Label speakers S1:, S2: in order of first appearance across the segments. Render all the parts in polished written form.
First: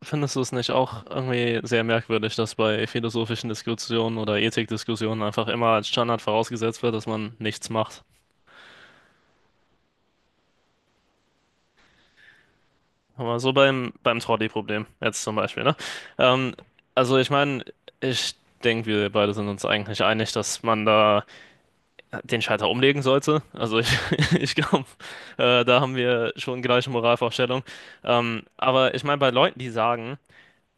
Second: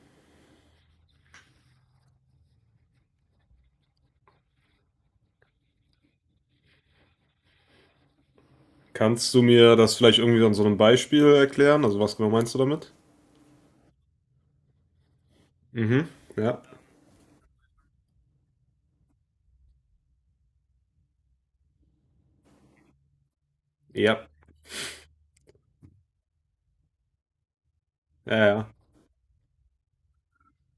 S1: Findest du es nicht auch irgendwie sehr merkwürdig, dass bei philosophischen Diskussionen oder Ethikdiskussionen einfach immer als Standard vorausgesetzt wird, dass man nichts macht?
S2: Kannst du mir das vielleicht irgendwie an so einem Beispiel erklären? Also was genau meinst du damit?
S1: Aber so beim Trolley-Problem jetzt zum Beispiel, ne?
S2: Mhm.
S1: Ähm,
S2: Ja.
S1: also ich meine, ich denke, wir beide sind uns eigentlich einig, dass man da den Schalter umlegen sollte.
S2: Ja.
S1: Ich glaube, da haben wir schon gleiche Moralvorstellung.
S2: Ja, ja.
S1: Aber ich meine, bei Leuten, die sagen,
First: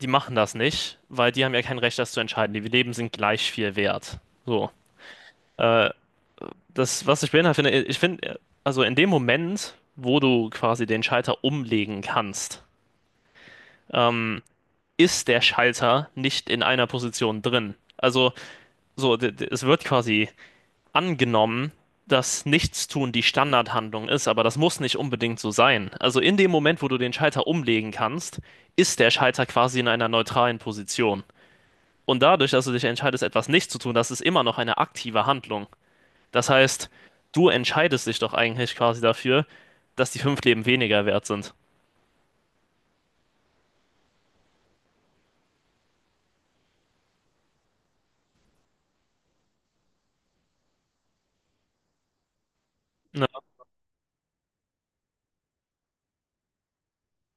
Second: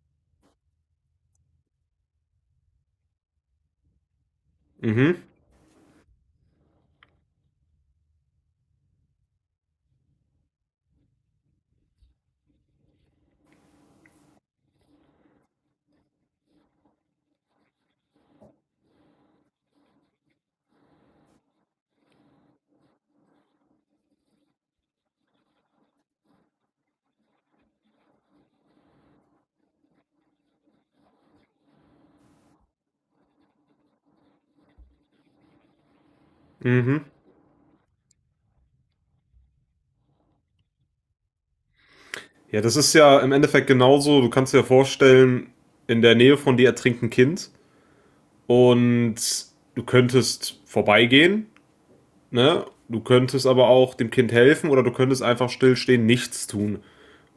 S1: die machen das nicht, weil die haben ja kein Recht, das zu entscheiden. Die Leben sind gleich viel wert. So.
S2: Mhm.
S1: Äh, Das, was ich beinhaltet finde, ich finde, also in dem Moment, wo du quasi den Schalter umlegen kannst, ähm, ist der Schalter nicht in einer Position drin. Also so, es wird quasi angenommen, dass Nichtstun die Standardhandlung ist, aber das muss nicht unbedingt so sein. Also in dem Moment, wo du den Schalter umlegen kannst, ist der Schalter quasi in einer neutralen Position. Und dadurch, dass du dich entscheidest, etwas nicht zu tun, das ist immer noch eine aktive Handlung. Das heißt,
S2: Mhm.
S1: du entscheidest dich doch eigentlich quasi dafür, dass die fünf Leben weniger wert sind.
S2: Ja, das ist ja im Endeffekt genauso. Du kannst dir vorstellen, in der Nähe von dir ertrinkt ein Kind und du könntest vorbeigehen, ne? Du
S1: Ja,
S2: könntest aber auch dem Kind helfen oder du könntest einfach stillstehen, nichts tun.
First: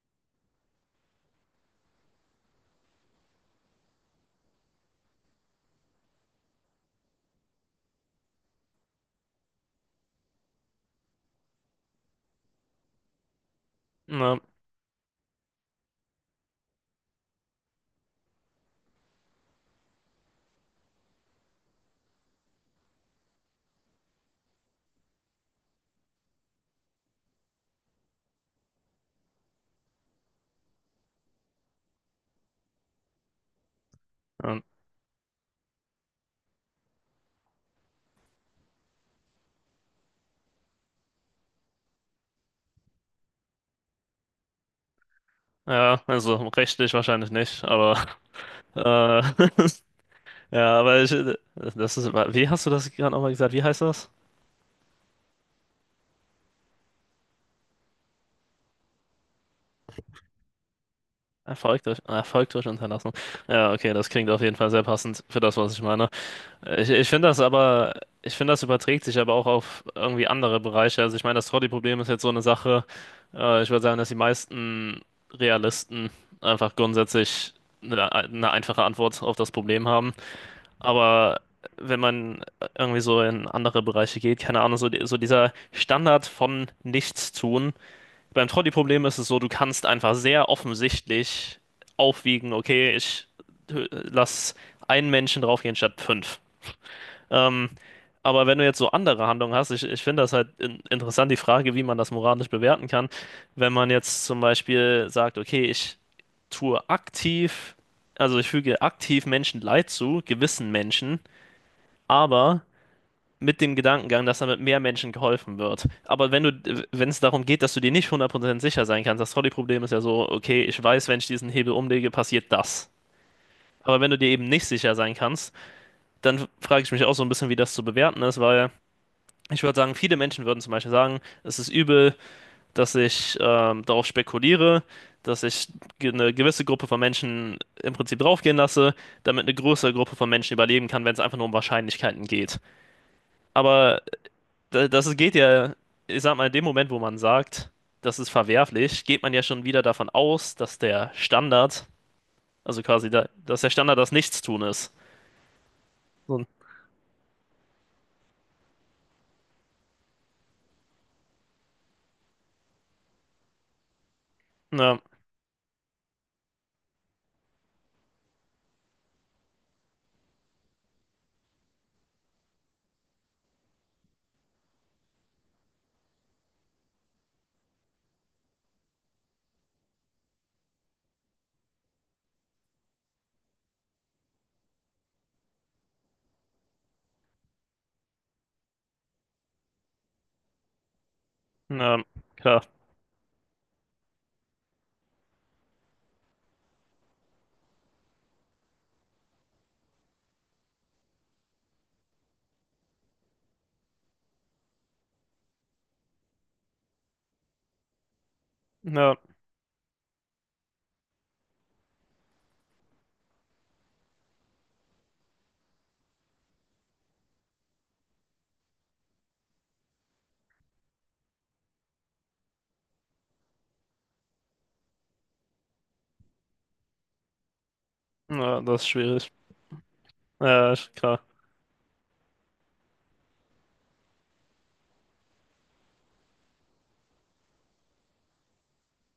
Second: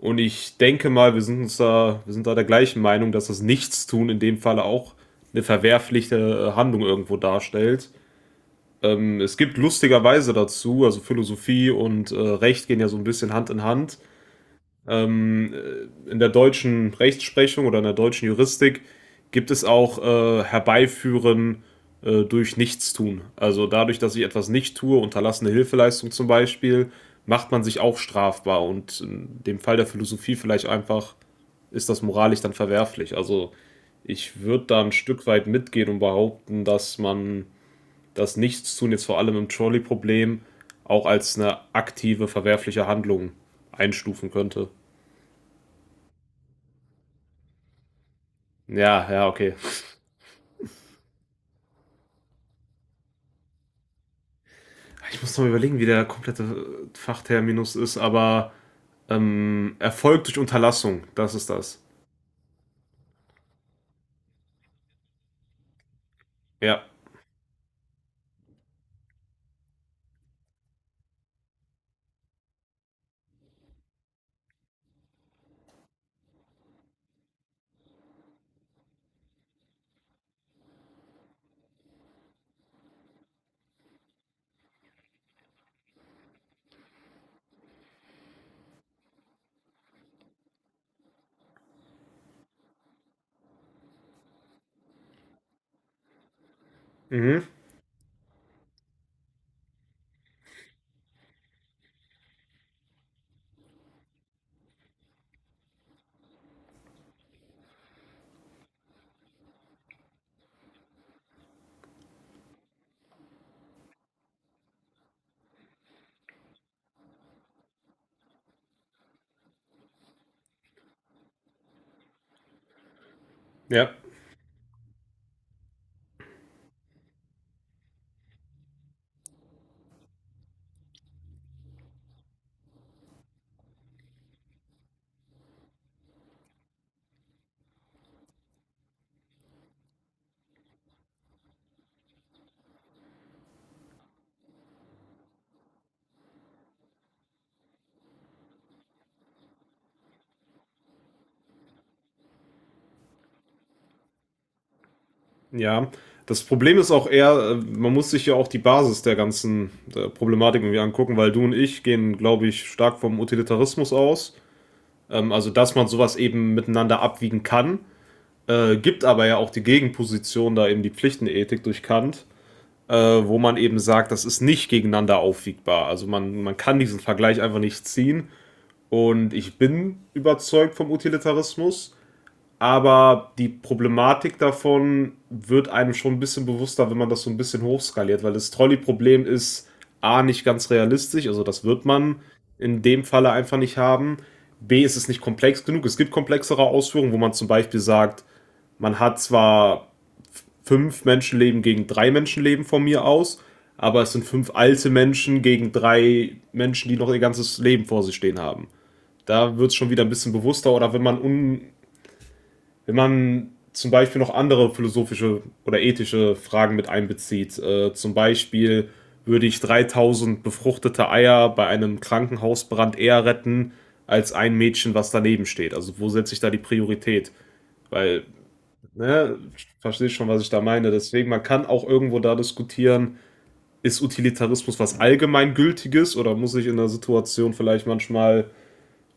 S2: Und ich denke mal, wir sind da der gleichen Meinung, dass das Nichtstun in dem Falle auch eine verwerfliche Handlung irgendwo darstellt. Es gibt lustigerweise dazu, also Philosophie und Recht gehen ja so ein bisschen Hand in Hand.
S1: ja,
S2: Ähm, in der deutschen Rechtsprechung oder in der deutschen Juristik gibt es auch Herbeiführen durch Nichtstun. Also dadurch, dass ich etwas nicht tue, unterlassene Hilfeleistung zum Beispiel, macht man sich auch strafbar. Und in dem Fall der Philosophie vielleicht einfach ist das moralisch dann verwerflich. Also ich
S1: ja,
S2: würde da ein Stück weit mitgehen und behaupten, dass man das Nichtstun jetzt vor allem im Trolley-Problem auch als eine aktive, verwerfliche Handlung einstufen könnte.
S1: ja, also rechtlich wahrscheinlich nicht, aber äh,
S2: Ja, ja, okay.
S1: ja, aber wie hast du das gerade nochmal gesagt? Wie heißt das?
S2: Ich muss noch überlegen, wie der komplette Fachterminus ist, aber Erfolg durch Unterlassung, das ist das.
S1: Erfolg durch Unterlassung. Ja, okay, das klingt auf jeden Fall sehr passend für das, was ich meine.
S2: Ja.
S1: Ich finde das aber, ich finde, das überträgt sich aber auch auf irgendwie andere Bereiche. Also ich meine, das Trolley-Problem ist jetzt so eine Sache. Ich würde sagen, dass die meisten Realisten einfach grundsätzlich eine einfache Antwort auf das Problem haben. Aber wenn man irgendwie so in andere Bereiche geht, keine Ahnung, so, so dieser Standard von nichts tun. Beim Trolley-Problem ist es so, du kannst einfach sehr offensichtlich aufwiegen. Okay, ich lass einen Menschen draufgehen statt fünf.
S2: Mhm.
S1: Ähm, aber wenn du jetzt so andere Handlungen hast, ich finde das halt interessant, die Frage, wie man das moralisch bewerten kann. Wenn man jetzt zum Beispiel sagt, okay, tue aktiv, also ich füge aktiv Menschen Leid zu, gewissen Menschen, aber mit dem Gedankengang, dass damit mehr Menschen geholfen wird. Aber wenn es darum geht, dass du dir nicht 100% sicher sein kannst, das Trolley-Problem ist ja so, okay, ich weiß, wenn ich diesen Hebel umlege, passiert das.
S2: Ja.
S1: Aber wenn du dir eben nicht sicher sein kannst, dann frage ich mich auch so ein bisschen, wie das zu bewerten ist, weil ich würde sagen, viele Menschen würden zum Beispiel sagen, es ist übel, dass ich darauf spekuliere, dass ich eine gewisse Gruppe von Menschen im Prinzip draufgehen lasse, damit eine größere Gruppe von Menschen überleben kann, wenn es einfach nur um Wahrscheinlichkeiten geht. Aber das geht ja, ich sag mal, in dem Moment, wo man sagt, das ist verwerflich, geht man ja schon wieder davon aus, dass der Standard, also quasi, dass der Standard das Nichtstun ist.
S2: Ja. Das
S1: So.
S2: Problem ist auch eher, man muss sich ja auch die Basis der ganzen der Problematik irgendwie angucken, weil du und ich gehen, glaube ich, stark vom Utilitarismus aus.
S1: Na,
S2: Also, dass man sowas eben miteinander abwiegen kann. Gibt aber ja auch die Gegenposition, da eben die Pflichtenethik durch Kant, wo man eben sagt, das ist nicht gegeneinander aufwiegbar. Also man kann diesen Vergleich einfach nicht ziehen. Und ich bin überzeugt vom Utilitarismus, aber die Problematik davon wird einem schon ein bisschen bewusster, wenn man das so ein bisschen hochskaliert, weil das Trolley-Problem ist A, nicht ganz realistisch, also das wird
S1: na,
S2: man
S1: klar.
S2: in dem Falle einfach nicht haben. B, ist es nicht komplex genug. Es gibt komplexere Ausführungen, wo man zum Beispiel sagt, man hat zwar fünf Menschenleben gegen drei Menschenleben von mir aus, aber es sind fünf alte Menschen gegen drei Menschen, die noch ihr ganzes Leben vor sich stehen haben.
S1: Na,
S2: Da wird es schon wieder ein bisschen bewusster oder wenn man zum Beispiel noch andere philosophische oder ethische Fragen mit einbezieht, zum Beispiel würde ich 3000 befruchtete Eier bei einem Krankenhausbrand eher retten als ein Mädchen, was daneben steht. Also wo setze ich da die Priorität? Weil,
S1: na, das ist schwierig.
S2: ne, verstehst schon, was ich da
S1: Ja,
S2: meine.
S1: ist klar.
S2: Deswegen, man kann auch irgendwo da diskutieren, ist Utilitarismus was Allgemeingültiges oder muss ich in der Situation vielleicht manchmal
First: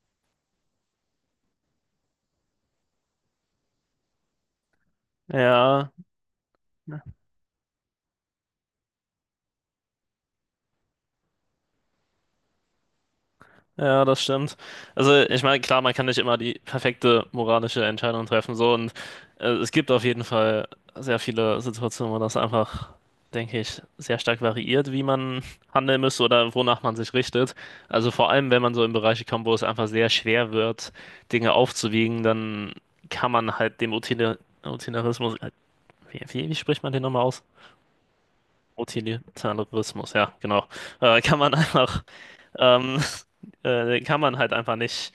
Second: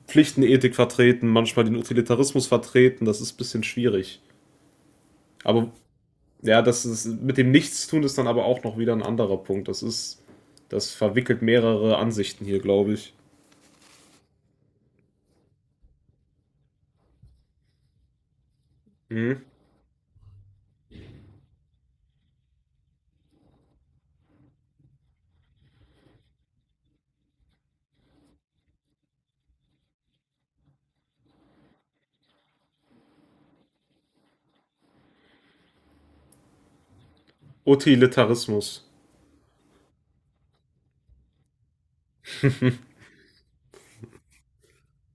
S2: Pflichtenethik vertreten, manchmal den Utilitarismus vertreten? Das ist ein bisschen schwierig. Aber
S1: Ja.
S2: ja, mit dem Nichtstun ist dann aber auch noch wieder ein anderer Punkt. Das verwickelt mehrere Ansichten hier, glaube ich.
S1: Ja, das stimmt. Also, ich meine, klar, man kann nicht immer die perfekte moralische Entscheidung treffen, so und
S2: Mhm.
S1: es gibt auf jeden Fall sehr viele Situationen, wo das einfach, denke ich, sehr stark variiert, wie man handeln müsste oder wonach man sich richtet. Also vor allem, wenn man so in Bereiche kommt, wo es einfach sehr schwer wird, Dinge aufzuwiegen, dann kann man halt dem Utilitarismus, wie spricht man den nochmal aus?
S2: Utilitarismus.
S1: Utilitarismus, ja, genau. Kann man einfach. Ähm, Kann man halt einfach nicht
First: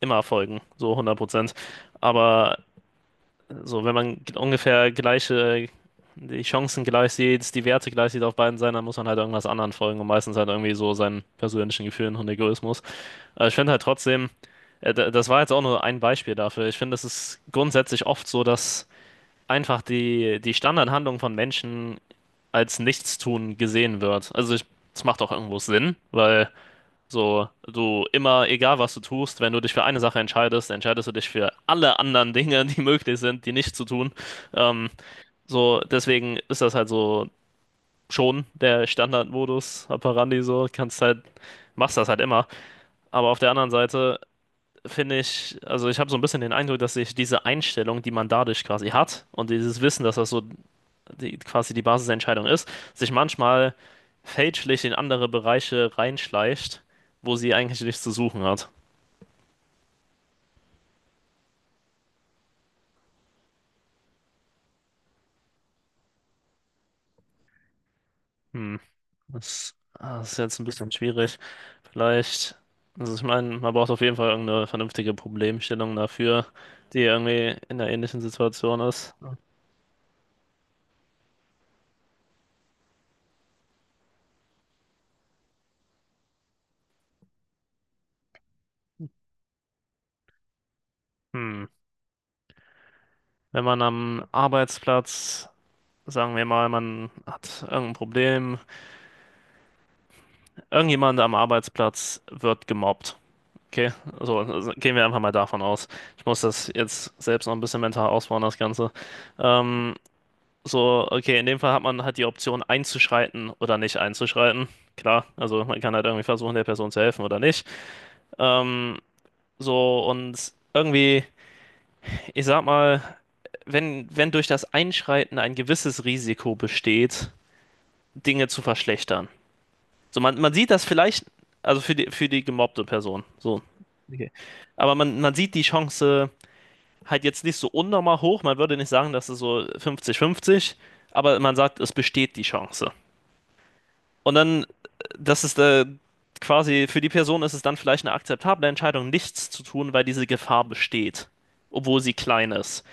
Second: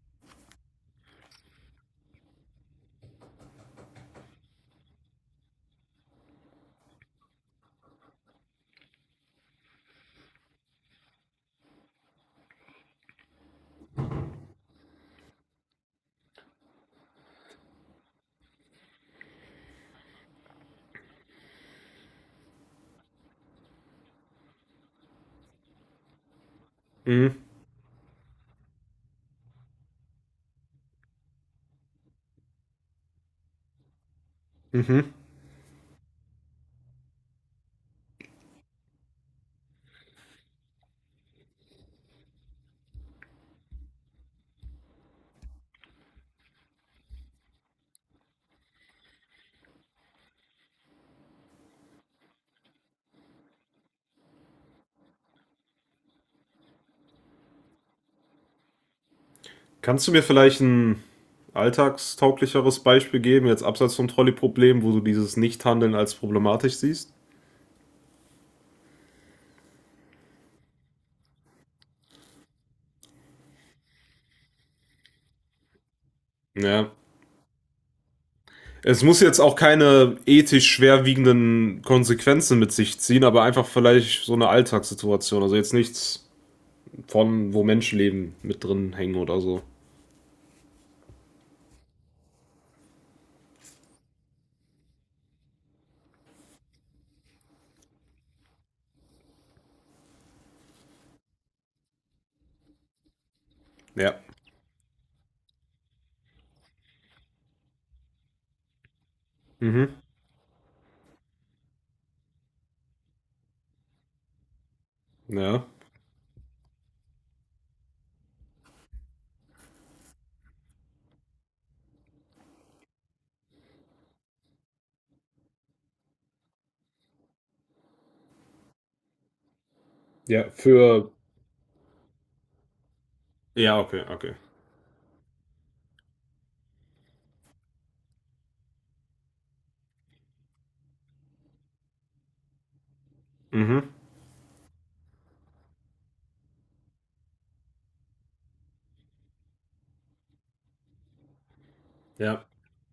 S1: immer folgen, so 100%. Aber so, wenn man ungefähr die Chancen gleich sieht, die Werte gleich sieht auf beiden Seiten, dann muss man halt irgendwas anderen folgen und meistens halt irgendwie so seinen persönlichen Gefühlen und Egoismus. Aber ich finde halt trotzdem, das war jetzt auch nur ein Beispiel dafür. Ich finde, es ist grundsätzlich oft so, dass einfach die Standardhandlung von Menschen als Nichtstun gesehen wird. Es macht auch irgendwo Sinn, weil
S2: Mhm.
S1: so, du immer, egal was du tust, wenn du dich für eine Sache entscheidest, entscheidest du dich für alle anderen Dinge, die möglich sind, die nicht zu tun. Ähm,
S2: Mhm.
S1: so, deswegen ist das halt so schon der Standardmodus operandi, so kannst halt, machst das halt immer. Aber auf der anderen Seite finde ich, also ich habe so ein bisschen den Eindruck, dass sich diese Einstellung, die man dadurch quasi hat und dieses Wissen, dass das so die, quasi die Basis der Entscheidung ist, sich manchmal fälschlich in andere Bereiche reinschleicht, wo sie eigentlich nichts zu suchen hat.
S2: Kannst du mir vielleicht ein alltagstauglicheres Beispiel geben, jetzt abseits vom Trolley-Problem, wo du dieses Nichthandeln als problematisch siehst?
S1: Hm. Das ist jetzt ein bisschen schwierig. Vielleicht, also ich meine, man braucht auf jeden Fall irgendeine vernünftige Problemstellung dafür,
S2: Ja.
S1: die irgendwie in einer ähnlichen Situation
S2: Es
S1: ist.
S2: muss jetzt auch keine ethisch schwerwiegenden Konsequenzen mit sich ziehen, aber einfach vielleicht so eine Alltagssituation. Also jetzt nichts von, wo Menschenleben mit drin hängen oder so.
S1: Hm. Wenn man am Arbeitsplatz, sagen wir mal, man hat irgendein Problem, irgendjemand am Arbeitsplatz wird gemobbt. Okay,
S2: Ja.
S1: so also gehen wir einfach mal davon aus. Ich muss das jetzt selbst noch ein bisschen mental ausbauen, das Ganze. Ähm,
S2: Mhm.
S1: So, okay, in dem Fall hat man halt die Option einzuschreiten oder nicht einzuschreiten. Klar, also
S2: Ja.
S1: man kann halt irgendwie versuchen, der Person zu helfen oder nicht. Ähm, so, und irgendwie, ich sag mal, wenn durch das Einschreiten ein gewisses Risiko besteht, Dinge zu verschlechtern. So, man,
S2: Ja,
S1: man sieht das
S2: für.
S1: vielleicht, also für die gemobbte Person, so.
S2: Ja, okay,
S1: Okay.
S2: okay.
S1: Aber man sieht die Chance halt jetzt nicht so unnormal hoch. Man würde nicht sagen, dass es so 50-50, aber man sagt, es besteht die Chance.
S2: Mhm.
S1: Und dann, das ist quasi, für die Person ist es dann vielleicht eine akzeptable Entscheidung, nichts zu tun, weil diese Gefahr besteht, obwohl sie
S2: Ja.
S1: klein ist.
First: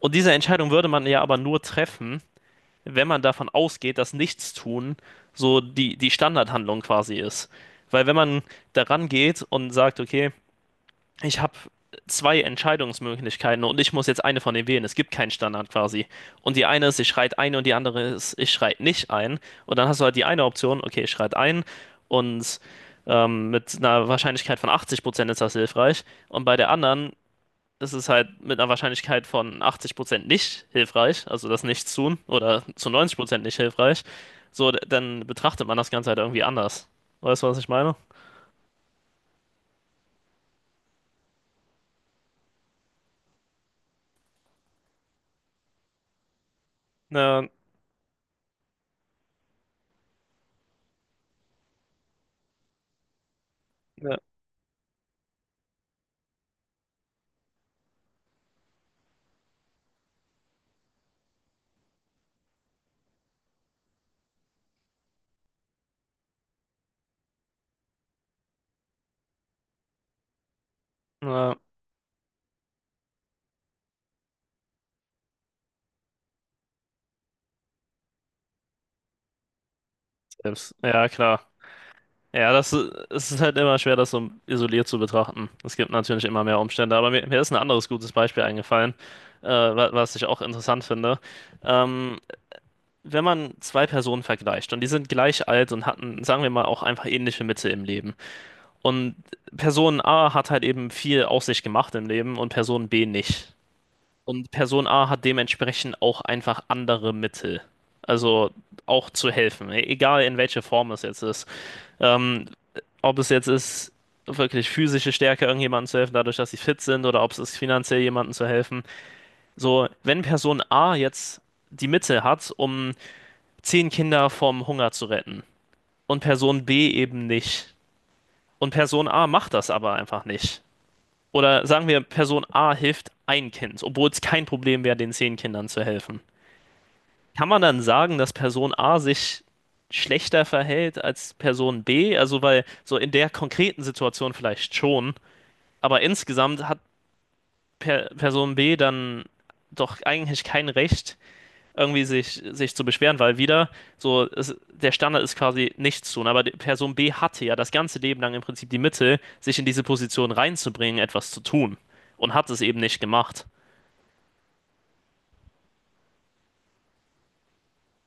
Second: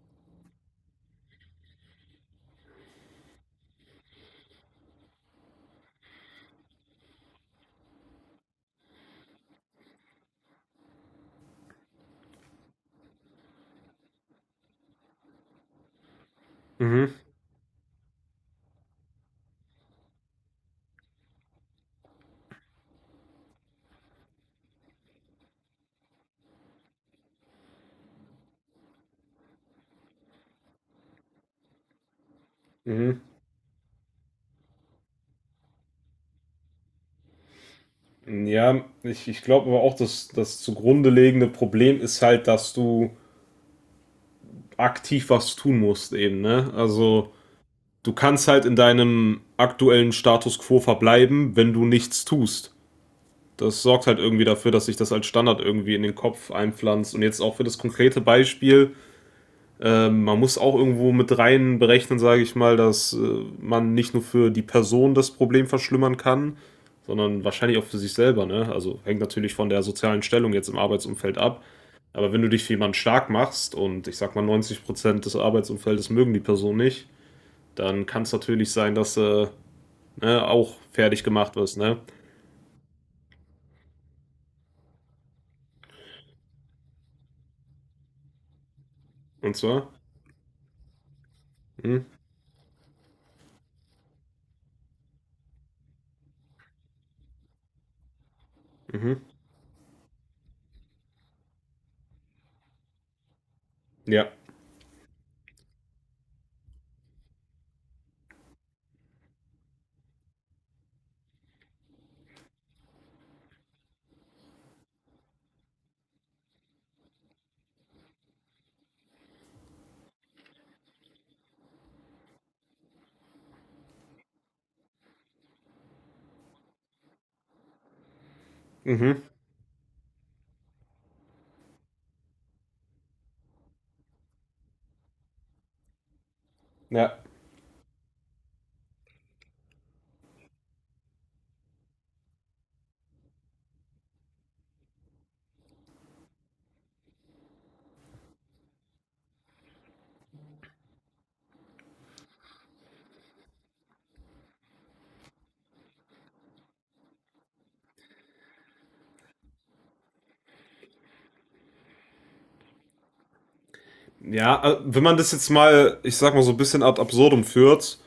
S1: Und diese Entscheidung würde man ja aber nur treffen, wenn man davon ausgeht, dass Nichtstun so die Standardhandlung quasi ist. Weil wenn man daran geht und sagt, okay, ich habe zwei Entscheidungsmöglichkeiten und ich muss jetzt eine von denen wählen. Es gibt keinen Standard quasi. Und die eine ist, ich
S2: Mhm.
S1: schreit ein und die andere ist, ich schreit nicht ein. Und dann hast du halt die eine Option, okay, ich schreit ein und mit einer Wahrscheinlichkeit von 80% ist das hilfreich. Und bei der anderen ist es halt mit einer Wahrscheinlichkeit von 80% nicht hilfreich, also das Nichts tun, oder zu
S2: Mhm.
S1: 90% nicht hilfreich. So, dann betrachtet man das Ganze halt irgendwie anders. Weißt du, was ich meine?
S2: Ja, ich glaube aber auch, dass das zugrunde liegende Problem ist halt, dass du aktiv was tun musst eben, ne? Also
S1: Ja,
S2: du kannst halt in deinem aktuellen Status quo verbleiben, wenn du nichts tust. Das sorgt
S1: ja,
S2: halt irgendwie dafür, dass sich das als Standard irgendwie in den Kopf einpflanzt. Und jetzt auch für das konkrete Beispiel, ähm, man muss auch irgendwo mit rein berechnen, sage ich mal, dass man nicht nur für die Person das Problem verschlimmern kann, sondern wahrscheinlich auch für sich selber. Ne? Also hängt natürlich von der sozialen Stellung jetzt im Arbeitsumfeld
S1: ja,
S2: ab. Aber wenn du dich für jemanden stark machst und ich sag mal 90% des Arbeitsumfeldes mögen die Person nicht, dann kann es natürlich sein, dass ne,
S1: selbst.
S2: auch
S1: Ja,
S2: fertig
S1: klar.
S2: gemacht wirst. Ne?
S1: Ja, es ist halt immer schwer, das so isoliert zu betrachten. Es gibt natürlich immer mehr Umstände, aber mir ist ein anderes gutes Beispiel eingefallen,
S2: Und zwar?
S1: was ich auch interessant finde.
S2: Mhm.
S1: Ähm, Wenn man zwei Personen vergleicht und die sind gleich alt und hatten, sagen wir mal, auch einfach ähnliche Mitte im Leben. Und
S2: Mhm.
S1: Person A hat halt eben viel aus sich gemacht im Leben und Person B nicht.
S2: Ja.
S1: Und Person A hat dementsprechend auch einfach andere Mittel. Also auch zu helfen, egal in welche Form es jetzt ist. Ähm, Ob es jetzt ist, wirklich physische Stärke irgendjemandem zu helfen, dadurch, dass sie fit sind, oder ob es ist, finanziell jemandem zu helfen. So, wenn Person A jetzt die Mittel hat, um zehn Kinder vom Hunger zu retten und Person B eben nicht, und Person
S2: Mhm.
S1: A macht das aber einfach nicht. Oder sagen wir, Person A hilft ein Kind, obwohl es kein Problem wäre, den zehn Kindern zu helfen.
S2: Ja.
S1: Kann man dann sagen, dass Person A sich schlechter verhält als Person B? Also, weil so in der konkreten Situation vielleicht schon, aber insgesamt hat per Person B dann doch eigentlich kein Recht, irgendwie sich zu beschweren, weil wieder so der Standard ist quasi nichts tun. Aber die Person B hatte ja das ganze Leben lang im Prinzip die Mittel, sich in diese Position reinzubringen, etwas zu tun, und hat es eben nicht gemacht.
S2: Ja, wenn man das jetzt mal, ich sag mal, so ein bisschen ad absurdum führt,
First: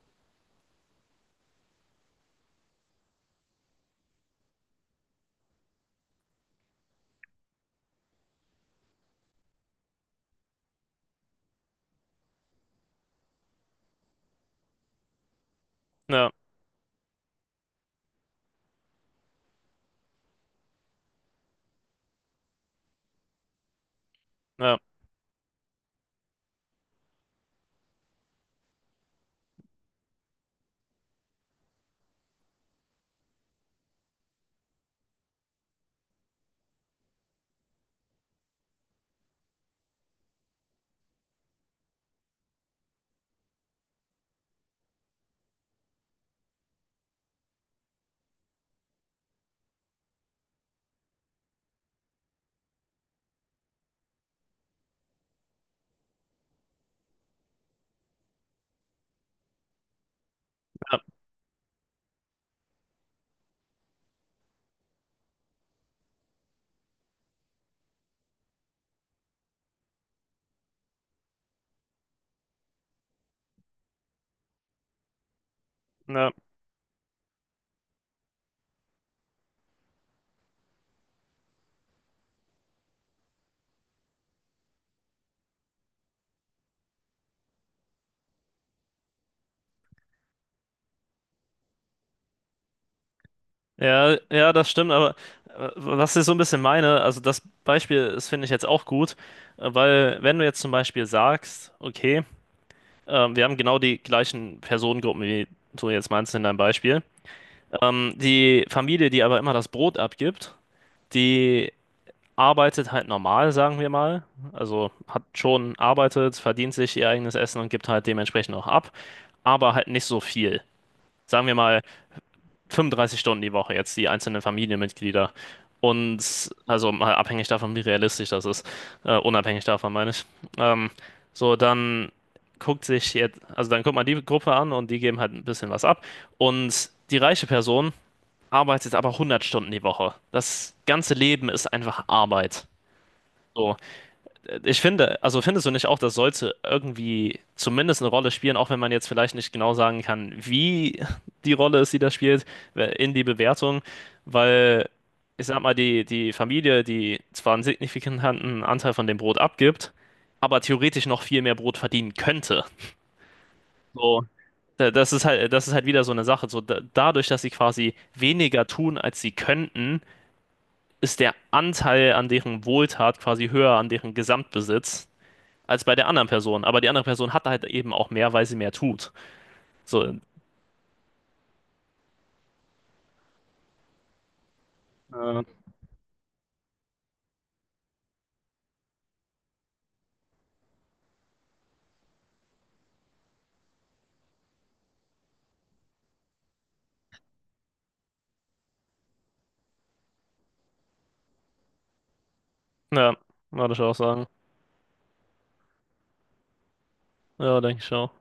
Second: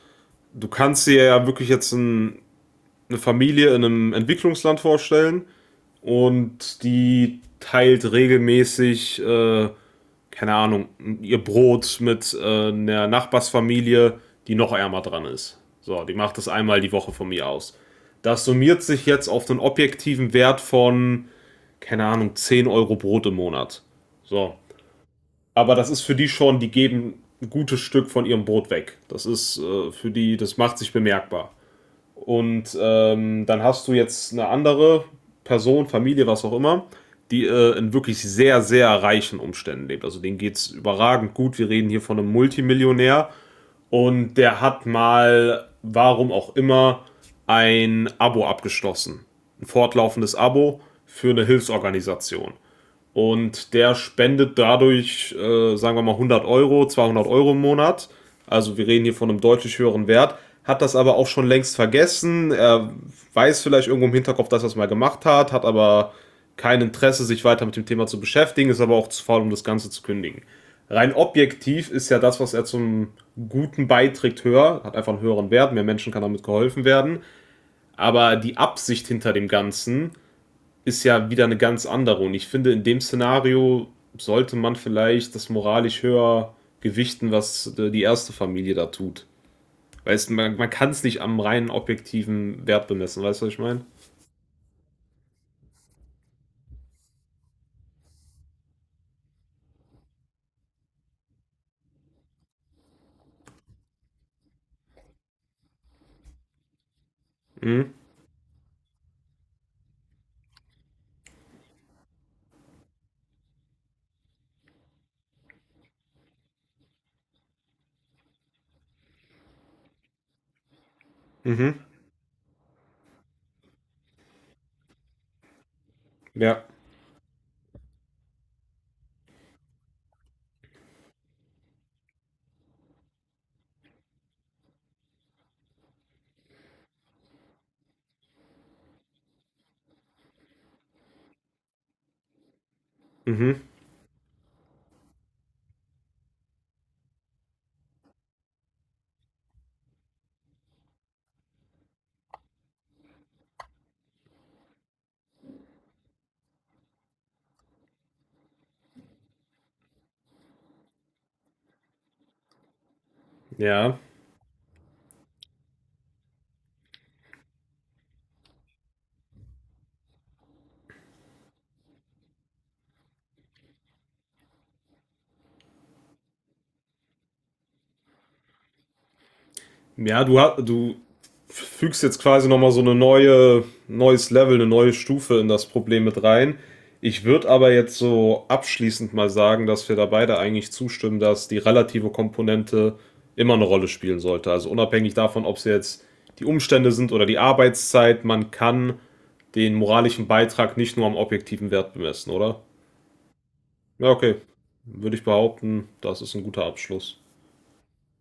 S2: du kannst dir ja wirklich jetzt ein, eine Familie in einem Entwicklungsland vorstellen und die teilt regelmäßig, keine Ahnung, ihr Brot mit einer Nachbarsfamilie, die noch ärmer dran ist. So, die
S1: Ja,
S2: macht das einmal die Woche von mir aus. Das summiert sich jetzt auf einen objektiven Wert von, keine Ahnung, 10 Euro Brot im Monat. So.
S1: ja,
S2: Aber das ist für die schon, die geben ein gutes Stück von ihrem Brot weg. Das ist für die, das macht sich bemerkbar. Und dann hast du jetzt eine andere Person, Familie, was auch immer, die in wirklich sehr, sehr reichen Umständen lebt. Also denen geht es überragend gut. Wir reden hier von einem Multimillionär und der hat mal, warum auch immer, ein Abo abgeschlossen. Ein fortlaufendes Abo für eine Hilfsorganisation. Und der spendet dadurch, sagen wir mal, 100 Euro, 200 Euro im Monat. Also wir reden hier von einem deutlich höheren Wert. Hat das
S1: ja,
S2: aber auch schon längst vergessen. Er weiß vielleicht irgendwo im Hinterkopf, dass er es mal gemacht hat, hat aber kein Interesse, sich weiter mit dem Thema zu beschäftigen, ist aber auch zu faul, um das Ganze zu kündigen. Rein objektiv ist ja das, was er zum Guten beiträgt, höher, hat einfach einen höheren Wert, mehr Menschen kann
S1: ja.
S2: damit geholfen werden. Aber die Absicht hinter dem Ganzen ist ja wieder eine ganz andere. Und ich finde, in dem Szenario sollte man vielleicht das moralisch höher gewichten, was die erste Familie da tut. Weißt du, man kann es nicht am reinen objektiven Wert bemessen, weißt du, was ich meine?
S1: Ja, ja, das stimmt, aber was ich so ein bisschen meine, also das Beispiel ist, finde ich jetzt auch gut, weil wenn du jetzt zum Beispiel sagst, okay, wir haben genau die gleichen Personengruppen, wie du jetzt meinst in deinem Beispiel,
S2: Mhm.
S1: die Familie, die aber immer das Brot abgibt, die arbeitet halt normal, sagen wir mal, also hat schon arbeitet, verdient sich ihr eigenes Essen und gibt halt dementsprechend auch ab, aber halt nicht so viel. Sagen wir
S2: Mhm.
S1: mal, 35 Stunden die Woche jetzt, die einzelnen Familienmitglieder. Und
S2: Ja.
S1: also mal abhängig davon, wie realistisch das ist. Unabhängig davon, meine ich. Ähm, so, dann guckt sich jetzt, also dann guckt man die Gruppe an und die geben halt ein bisschen was ab. Und die reiche Person arbeitet aber 100 Stunden die Woche. Das ganze Leben ist einfach Arbeit.
S2: Mhm.
S1: So. Ich finde, also findest du nicht auch, das sollte irgendwie zumindest eine Rolle spielen, auch wenn man jetzt vielleicht nicht genau sagen kann, wie die Rolle ist, die das spielt, in die Bewertung, weil ich sag mal, die Familie, die zwar einen signifikanten Anteil von dem Brot abgibt, aber theoretisch noch viel mehr Brot verdienen könnte.
S2: Ja.
S1: So, das ist halt wieder so eine Sache. So, dadurch, dass sie quasi weniger tun, als sie könnten, ist der Anteil an deren Wohltat quasi höher an deren Gesamtbesitz als bei der anderen Person. Aber die andere Person hat halt eben auch mehr, weil sie mehr tut. So,
S2: Ja, du fügst jetzt quasi nochmal so eine neue, neues Level, eine neue Stufe in das Problem mit rein. Ich würde aber jetzt so abschließend mal sagen, dass wir da beide eigentlich zustimmen, dass die relative Komponente immer eine Rolle spielen sollte. Also unabhängig davon, ob es jetzt die Umstände sind oder die Arbeitszeit, man kann den moralischen Beitrag nicht nur am objektiven Wert bemessen, oder?
S1: ja, würde ich auch
S2: Ja,
S1: sagen.
S2: okay. Würde ich behaupten, das ist ein guter Abschluss.
S1: Ja, denke ich auch.